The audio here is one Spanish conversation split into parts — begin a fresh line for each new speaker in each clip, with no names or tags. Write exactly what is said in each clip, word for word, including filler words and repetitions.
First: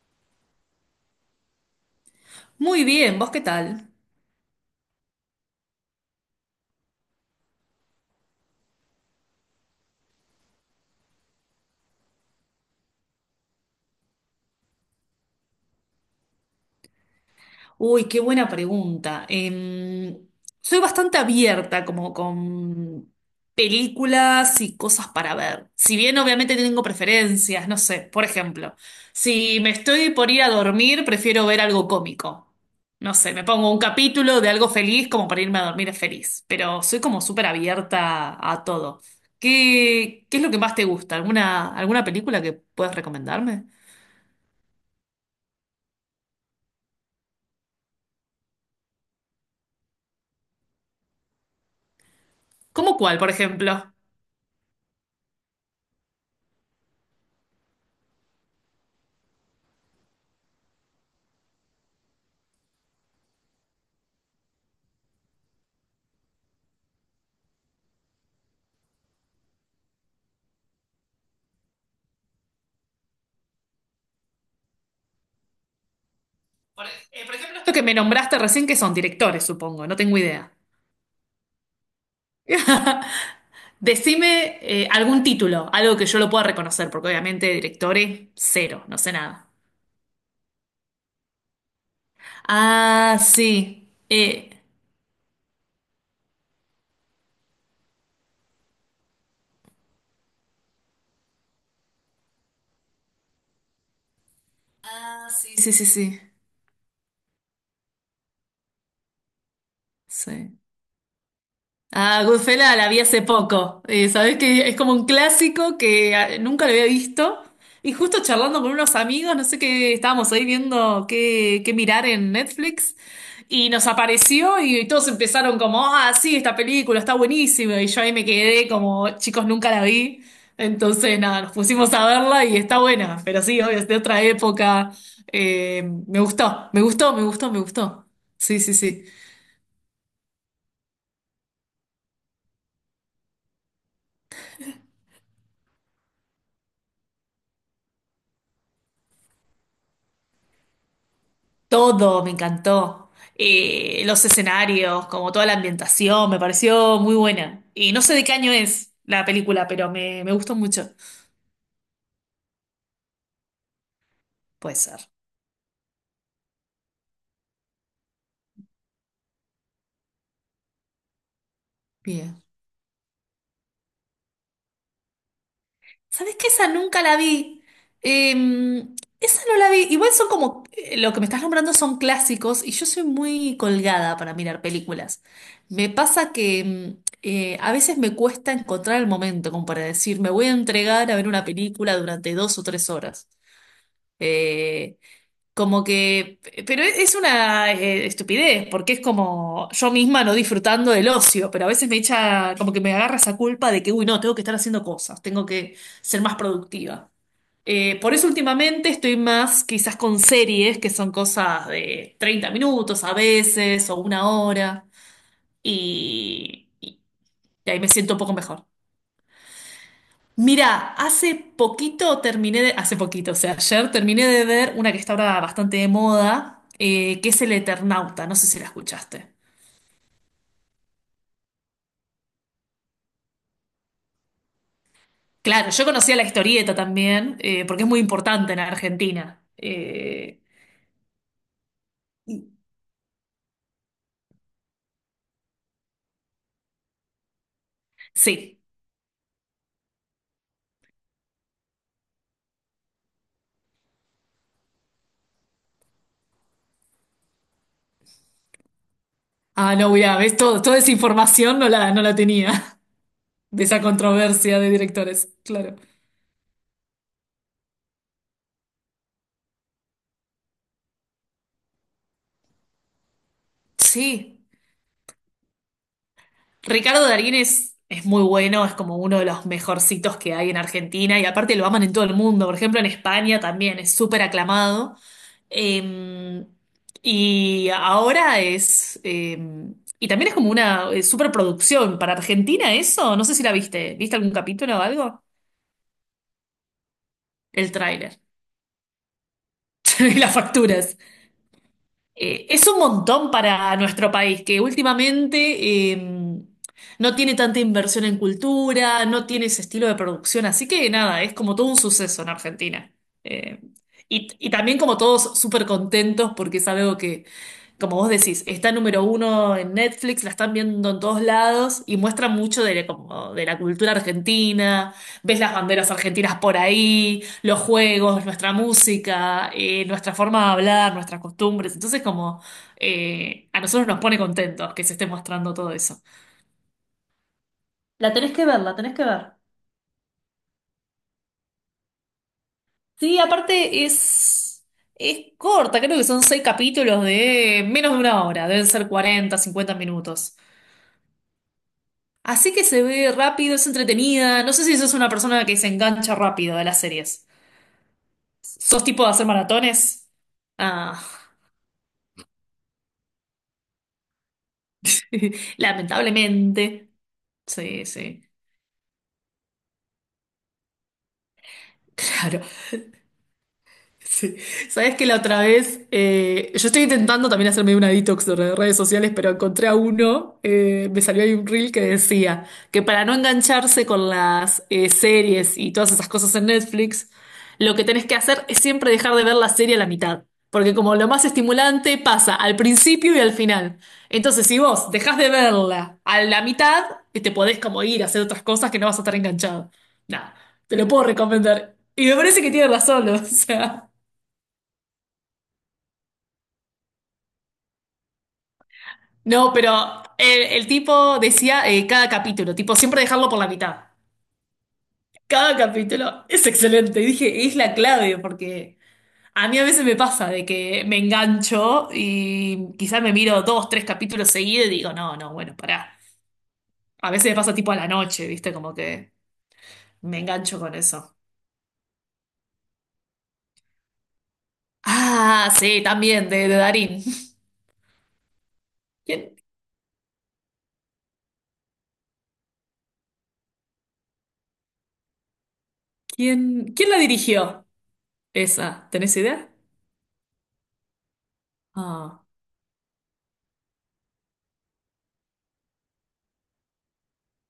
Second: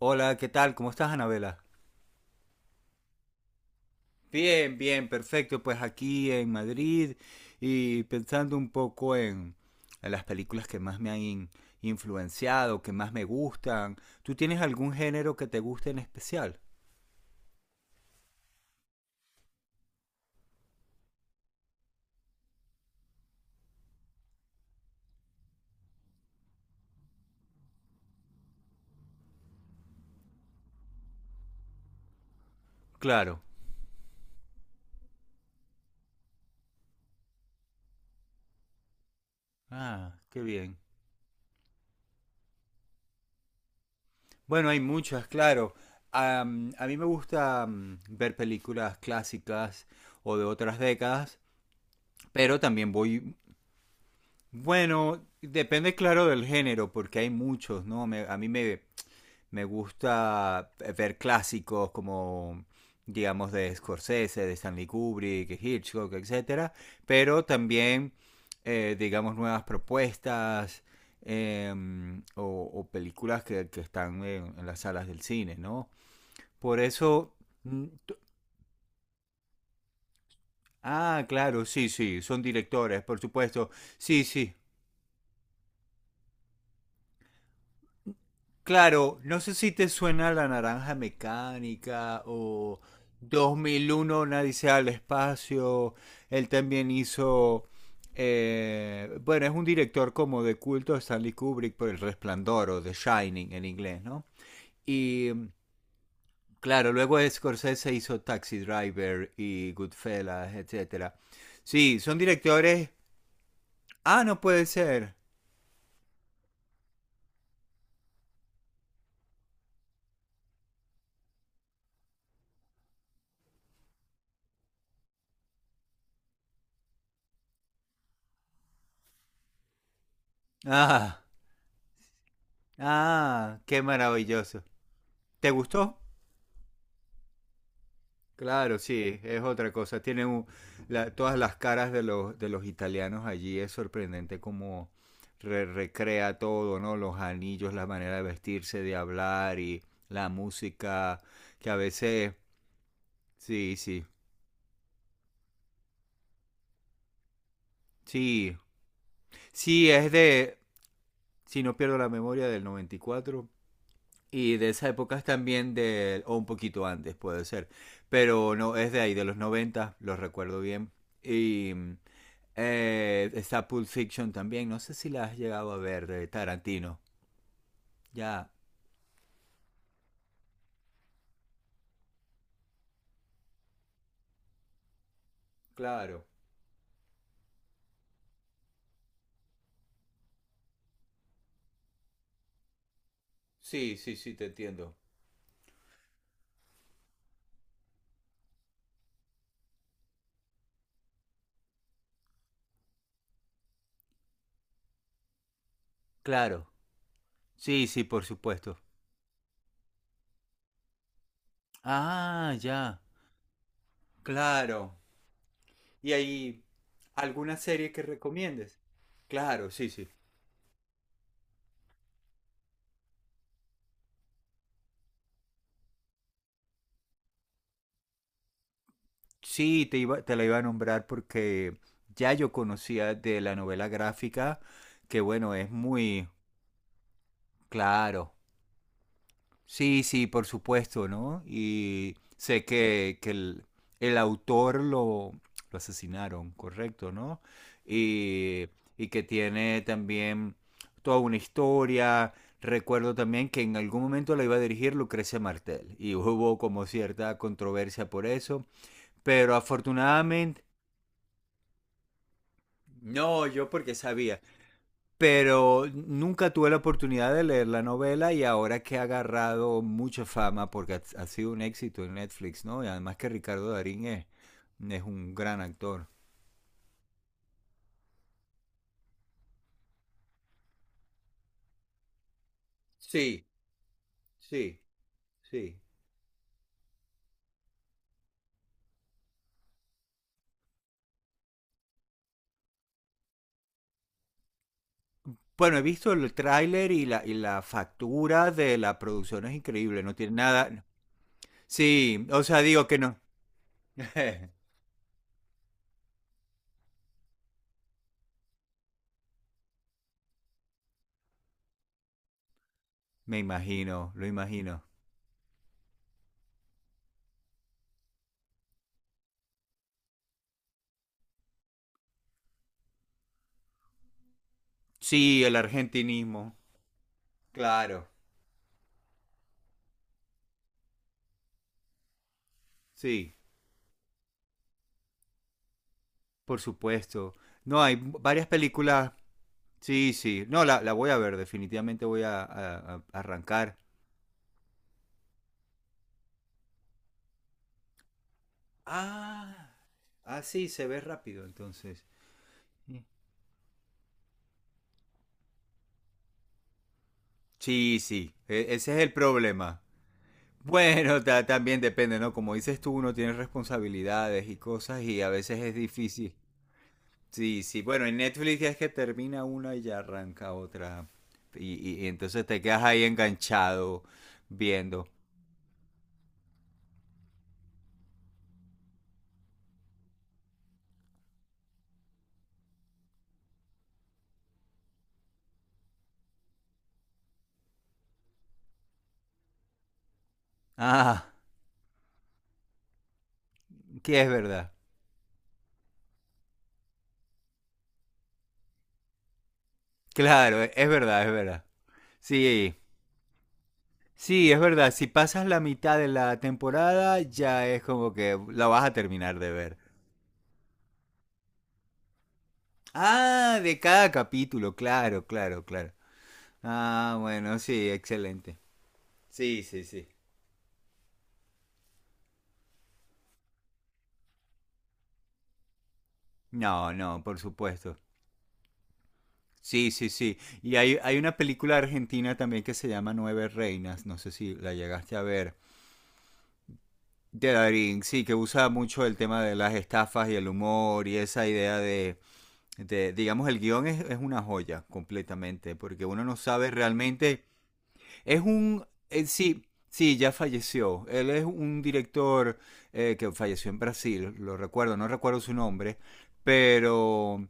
Hola, ¿qué tal? ¿Cómo estás, Anabela?
Muy bien, ¿vos qué tal?
Bien, bien, perfecto. Pues aquí en Madrid y pensando un poco en, en las películas que más me han in- influenciado, que más me gustan. ¿Tú tienes algún género que te guste en especial?
Uy, qué buena pregunta. Em, soy bastante abierta como con películas y cosas para ver. Si bien obviamente tengo preferencias, no sé, por ejemplo, si me estoy por ir a dormir, prefiero ver algo cómico. No sé,
Claro.
me pongo un capítulo de algo feliz como para irme a dormir feliz, pero soy como súper abierta a todo.
Ah,
¿Qué, qué
qué
es lo que más
bien.
te gusta? ¿Alguna, alguna película que puedas recomendarme?
Bueno, hay muchas, claro. Am, a mí me gusta am, ver películas clásicas o de otras décadas, pero también
¿Cómo cuál, por
voy,
ejemplo?
bueno, depende claro del género, porque hay muchos, ¿no? Me- a mí me, Me gusta eh, ver clásicos como, digamos, de Scorsese, de Stanley Kubrick, Hitchcock, etcétera. Pero también, eh, digamos, nuevas propuestas, eh, o, o, películas que, que están en, en las salas del cine, ¿no? Por
Por, eh, por
eso.
ejemplo, esto que
mm,
me
t-
nombraste recién, que son directores, supongo, no tengo idea.
Ah, claro, sí, sí, son directores, por supuesto. Sí, sí.
Decime eh, algún título, algo que yo lo pueda reconocer, porque obviamente directores, cero, no sé
Claro, no
nada.
sé si te suena La Naranja Mecánica o
Ah,
dos
sí.
mil uno va
Eh,
al espacio. Él también hizo, eh, bueno, es un director como de culto, de Stanley Kubrick, por El Resplandor o The Shining en inglés, ¿no? Y
ah, sí, sí, sí, sí.
claro, luego Scorsese hizo Taxi Driver y Goodfellas,
Sí.
etcétera. Sí, son
Ah, Goodfellas la
directores.
vi hace poco. Eh,
Ah,
sabés
no puede
que es como un
ser.
clásico que ah, nunca lo había visto. Y justo charlando con unos amigos, no sé qué, estábamos ahí viendo qué, qué mirar en Netflix. Y nos apareció y todos empezaron como, ah, sí, esta película está buenísima. Y yo ahí me quedé como, chicos, nunca la vi. Entonces,
Ah,
nada, nos pusimos a verla y está buena. Pero
ah,
sí, obvio,
qué
es de otra
maravilloso.
época.
¿Te
Eh,
gustó?
me gustó, me gustó, me gustó, me gustó. Sí, sí,
Claro,
sí.
sí, es otra cosa. Tiene un- la- todas las caras de los, de los italianos allí. Es sorprendente cómo re- recrea todo, ¿no? Los anillos, la manera de vestirse, de hablar y la música, que a
Todo, me
veces...
encantó.
Sí,
Eh,
sí,
los escenarios, como toda la ambientación, me pareció muy buena. Y no sé de qué año
sí.
es la película,
Sí,
pero
es
me, me gustó
de...
mucho.
Si no pierdo la memoria, del noventa Y cuatro y de
Puede
esa
ser.
época es también de... o un poquito antes, puede ser. Pero no, es de ahí, de los noventa lo recuerdo bien. Y... mm,
Bien.
Eh, está Pulp Fiction también, no sé si la has llegado a ver, de
¿Sabes qué? Esa
Tarantino.
nunca la vi. Eh,
Ya,
Esa no la vi. Igual son como, eh, lo que me estás nombrando son clásicos y yo soy muy colgada para mirar películas. Me
claro.
pasa que mm, eh, a veces me cuesta encontrar el momento como para decir, me voy a entregar a ver una película durante dos o tres horas.
Sí, sí, sí, te entiendo.
Eh, Como que, pero e-, es una eh, estupidez, porque es como yo misma no disfrutando del ocio, pero a veces me echa, como que me agarra esa culpa de que, uy, no, tengo que estar haciendo cosas, tengo que ser más
Claro.
productiva.
Sí,
Eh,
sí,
por
por
eso
supuesto.
últimamente estoy más quizás con series, que son cosas de treinta
Ah, ya.
minutos a veces, o una hora,
Claro. ¿Y ahí
y, y
alguna
y ahí me
serie que
siento un poco mejor.
recomiendes? Claro, sí, sí.
Mira, hace poquito terminé de, hace poquito, o sea, ayer terminé de ver una que está ahora bastante de moda, eh, que es El Eternauta, no sé si la escuchaste.
Sí, te iba, te la iba a nombrar porque ya yo conocía de la novela gráfica, que bueno, es
Claro, yo conocía la
muy
historieta también, eh, porque es muy
claro.
importante en Argentina.
Sí, sí,
Eh,
por supuesto, ¿no? Y
y-
sé que, que el, el autor lo, lo asesinaron, correcto, ¿no?
sí.
Y, y que tiene también toda una historia. Recuerdo también que en algún momento la iba a dirigir Lucrecia Martel y hubo como cierta controversia por eso, pero
Ah, no, mira, ves, todo,
afortunadamente...
toda esa información no la, no la tenía,
No,
de
yo
esa
porque sabía,
controversia de directores, claro.
pero nunca tuve la oportunidad de leer la novela, y ahora que ha agarrado mucha fama porque ha, ha sido un éxito en Netflix, ¿no? Y además que Ricardo Darín es,
Sí.
es un gran actor.
Ricardo Darín es, es muy bueno, es como uno de los mejorcitos que hay en Argentina y aparte lo aman en todo el mundo. Por ejemplo, en España
Sí,
también es súper
sí,
aclamado.
sí.
Eh, y ahora es... eh, y también es como una eh, superproducción. Para Argentina eso, no sé si la viste. ¿Viste algún capítulo o algo?
Bueno, he visto el tráiler y la, y la
El tráiler.
factura de la producción es increíble, no
Y
tiene
las
nada. No.
facturas.
Sí, o
Eh,
sea,
es un
digo que no.
montón para nuestro país, que últimamente eh, no tiene tanta inversión en cultura, no tiene ese estilo de producción, así que nada, es como todo un suceso en Argentina.
Me
Eh,
imagino, lo
y, y también
imagino.
como todos súper contentos porque es algo como vos decís, está número uno en Netflix, la están viendo en todos lados y muestra mucho de, la- como de la cultura argentina, ves
Sí,
las
el
banderas argentinas
argentinismo,
por ahí, los
claro,
juegos, nuestra música, eh, nuestra forma de hablar, nuestras costumbres. Entonces, como
sí,
eh, a nosotros nos pone contentos que se esté mostrando todo eso.
por supuesto. No, hay
La tenés
varias
que ver, la tenés que
películas.
ver.
Sí, sí. No, la, la voy a ver, definitivamente voy a, a- a
Sí,
arrancar.
aparte es, es corta, creo que son seis capítulos de menos de una hora, deben ser cuarenta,
Ah,
cincuenta minutos.
ah, sí, se ve rápido entonces.
Así que se ve rápido, es entretenida. No sé si sos una persona que se engancha rápido de las series.
Sí, sí, e-
¿Sos
ese es
tipo de
el
hacer
problema.
maratones? Ah,
Bueno, ta- también depende, ¿no? Como dices tú, uno tiene responsabilidades y cosas y a veces es difícil.
lamentablemente.
Sí, sí,
Sí,
bueno, en
sí.
Netflix ya es que termina una y ya arranca otra. Y, y- y
Claro.
entonces te quedas ahí enganchado
Sí. Sabes que
viendo.
la otra vez, eh, yo estoy intentando también hacerme una detox de re- redes sociales, pero encontré a uno, eh, me salió ahí un reel que decía que para no engancharse con las eh, series y todas esas cosas en Netflix, lo que tenés que hacer es siempre dejar de ver la serie a la mitad, porque como lo más
Ah,
estimulante pasa al principio y al final.
que es
Entonces, si
verdad.
vos dejás de verla a la mitad, te podés como ir a hacer otras cosas que no vas a estar enganchado. Nada,
Claro, e,
te
es
lo puedo
verdad, es verdad.
recomendar. Y me parece que tiene
Sí.
razón, o sea.
Sí, es verdad, si pasas la mitad de la temporada ya es como que la vas a terminar de
No,
ver.
pero el, el tipo decía eh, cada capítulo, tipo siempre dejarlo por la
Ah,
mitad.
de cada capítulo, claro,
Cada
claro, claro.
capítulo es excelente. Y
Ah,
dije, es
bueno,
la
sí,
clave,
excelente.
porque a mí
Sí,
a
sí,
veces me
sí.
pasa de que me engancho y quizás me miro dos, tres capítulos seguidos y digo, no, no, bueno, pará.
No,
A
no,
veces me
por
pasa tipo a la
supuesto.
noche, ¿viste? Como que
Sí, sí,
me
sí.
engancho con
Y hay, hay
eso.
una película argentina también que se llama Nueve Reinas, no sé si la llegaste a
Ah,
ver,
sí, también, de, de Darín.
de Darín, sí, que usa mucho el
¿Quién,
tema de las estafas y el humor y esa idea de de- digamos, el guión es, es una joya completamente, porque uno no sabe
quién, Quién la
realmente.
dirigió
Es un...
esa? ¿Tenés
eh,
idea?
sí, sí, ya falleció. Él es un
Ah,
director, eh, que falleció en Brasil, lo recuerdo, no recuerdo su nombre, pero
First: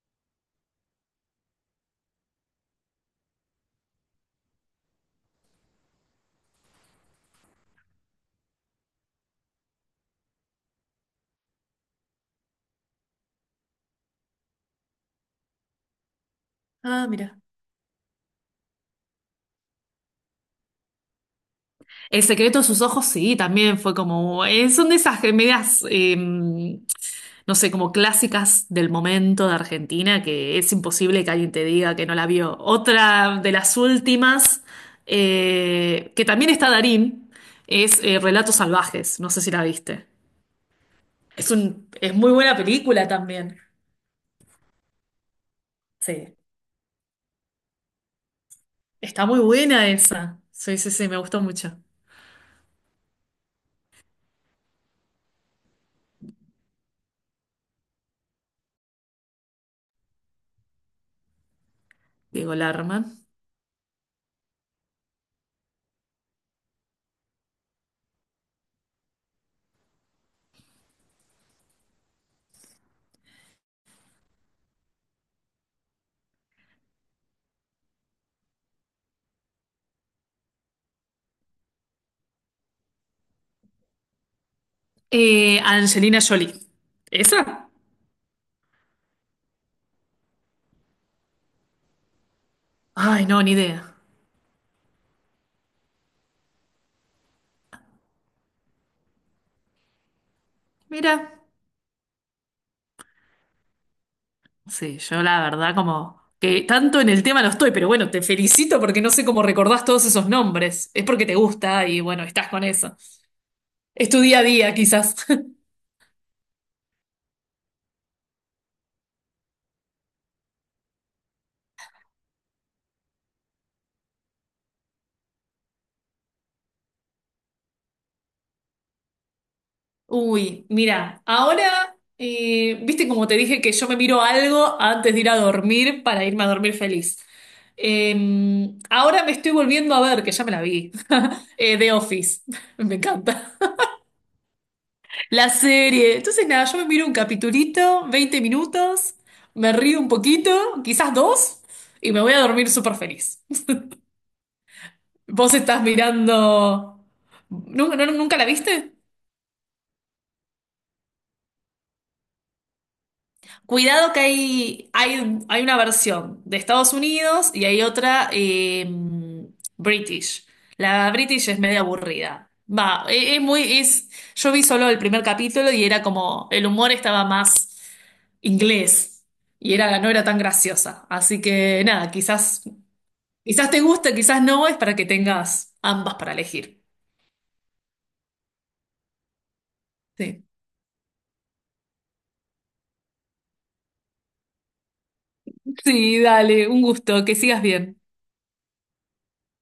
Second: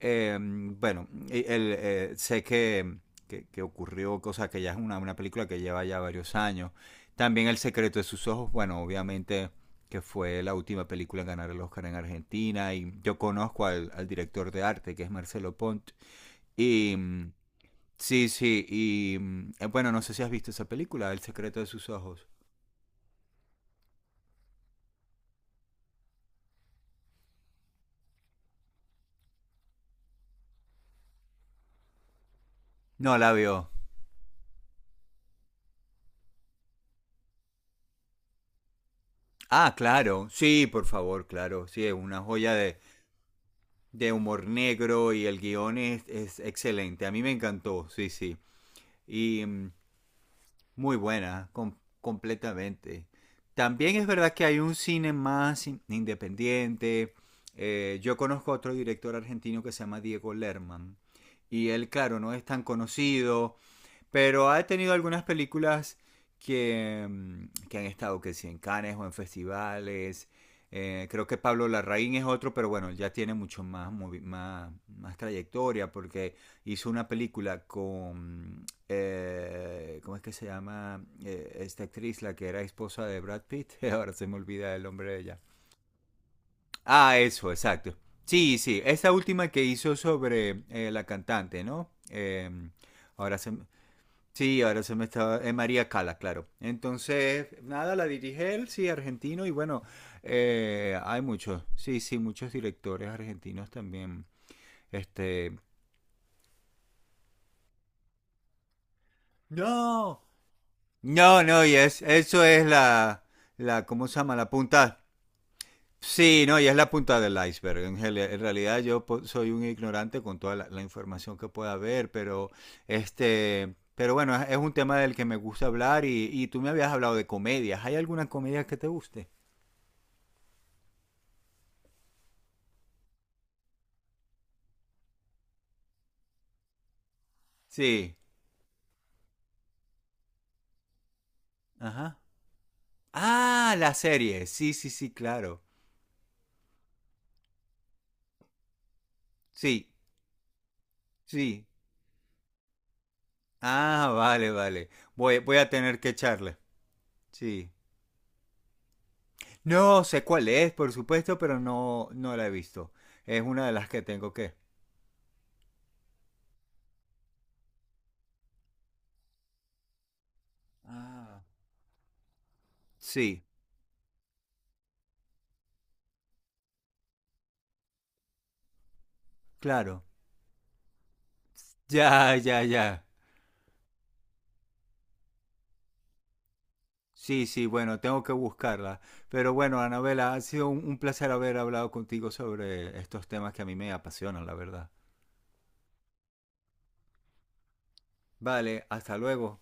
eh, bueno, y el, eh, sé que, que, que ocurrió, cosa que ya es una, una película que lleva ya varios años. También El secreto de sus ojos, bueno, obviamente, que fue la última película en ganar el Oscar en Argentina, y yo conozco al, al director de arte, que es Marcelo Pont, y
ah,
mm,
mira.
sí, sí, y mm, eh, bueno, no sé si has visto esa película, El secreto de sus
El
ojos.
secreto de sus ojos, sí, también fue como. Eh, son de esas comedias, eh, no sé, como clásicas del momento de Argentina, que es imposible que alguien te diga que no la vio.
No la
Otra de
vio.
las últimas, eh, que también está Darín, es eh, Relatos Salvajes. No sé si la
Ah,
viste.
claro, sí, por favor,
Es
claro, sí,
un,
es
es
una
muy
joya
buena
de,
película también.
de humor negro, y el guión es,
Sí.
es excelente. A mí me encantó, sí, sí.
Está muy
Y mm,
buena esa. Sí, sí,
muy
sí, me gustó
buena, com-
mucho.
completamente. También es verdad que hay un cine más in- independiente. Eh, yo conozco a otro director argentino que se llama Diego Lerman. Y él, claro, no es
Diego
tan
Larman.
conocido, pero ha tenido algunas películas que, mm, que han estado, que si en Cannes o en festivales. Eh, creo que Pablo Larraín es otro, pero bueno, ya tiene mucho más, movi- más, más trayectoria, porque hizo una película con, eh, ¿cómo es que se llama? Eh, esta actriz, la que era esposa de Brad Pitt. Ahora se me olvida el nombre de ella.
Eh, Angelina Jolie.
Ah, eso,
¿Esa?
exacto. Sí, sí, esta última que hizo sobre, eh, la cantante, ¿no? Eh,
Ay,
ahora
no,
se,
ni idea.
Sí, ahora se me estaba... Es María Cala, claro. Entonces, nada, la dirige él, sí, argentino. Y bueno, eh,
Mira,
hay muchos, sí, sí, muchos directores argentinos también.
sí, yo la
Este.
verdad como que tanto en el tema no estoy, pero bueno, te felicito porque no sé cómo recordás todos
No,
esos nombres. Es porque te
no, no, y
gusta y
es,
bueno,
eso
estás
es
con eso.
la, la, ¿cómo
Es
se
tu
llama?
día a
La
día,
punta.
quizás.
Sí, no, y es la punta del iceberg. En, gel- en realidad yo po- soy un ignorante con toda la, la información que pueda haber, pero este, pero bueno, es, es un tema del que me gusta hablar, y, y tú me habías hablado de comedias. ¿Hay alguna comedia que te guste?
Uy, mira, ahora, eh, viste como te dije que yo me miro algo antes de ir a dormir para irme a dormir feliz. Eh,
Sí.
Ahora me estoy volviendo a ver, que ya me la vi, eh, The
Ajá.
Office. Me encanta.
Ah, la serie. Sí, sí, sí,
La
claro.
serie. Entonces, nada, yo me miro un capitulito, veinte minutos, me
Sí,
río un poquito, quizás dos,
sí.
y me voy a dormir súper feliz.
Ah, vale, vale. Voy,
¿Vos
voy a
estás
tener que
mirando...
echarle. Sí.
¿Nun- no- ¿Nunca la viste?
No sé cuál es, por supuesto, pero no, no la he visto. Es una de las que
Cuidado que
tengo que...
hay, hay, hay una versión de Estados Unidos y hay otra eh, British. La
Ah.
British es medio aburrida. Va, e- es,
Sí,
muy, es, Yo vi solo el primer capítulo y era como, el humor estaba más inglés y era,
claro.
no era tan graciosa. Así que nada,
Ya, ya,
quizás,
ya.
quizás te guste, quizás no, es para que tengas ambas para elegir.
Sí, sí, bueno, tengo que buscarla. Pero bueno, Anabela, ha
Sí.
sido un, un placer haber hablado contigo sobre estos temas que a mí me apasionan, la verdad.
Sí, dale, un gusto, que sigas bien.
Vale, hasta luego.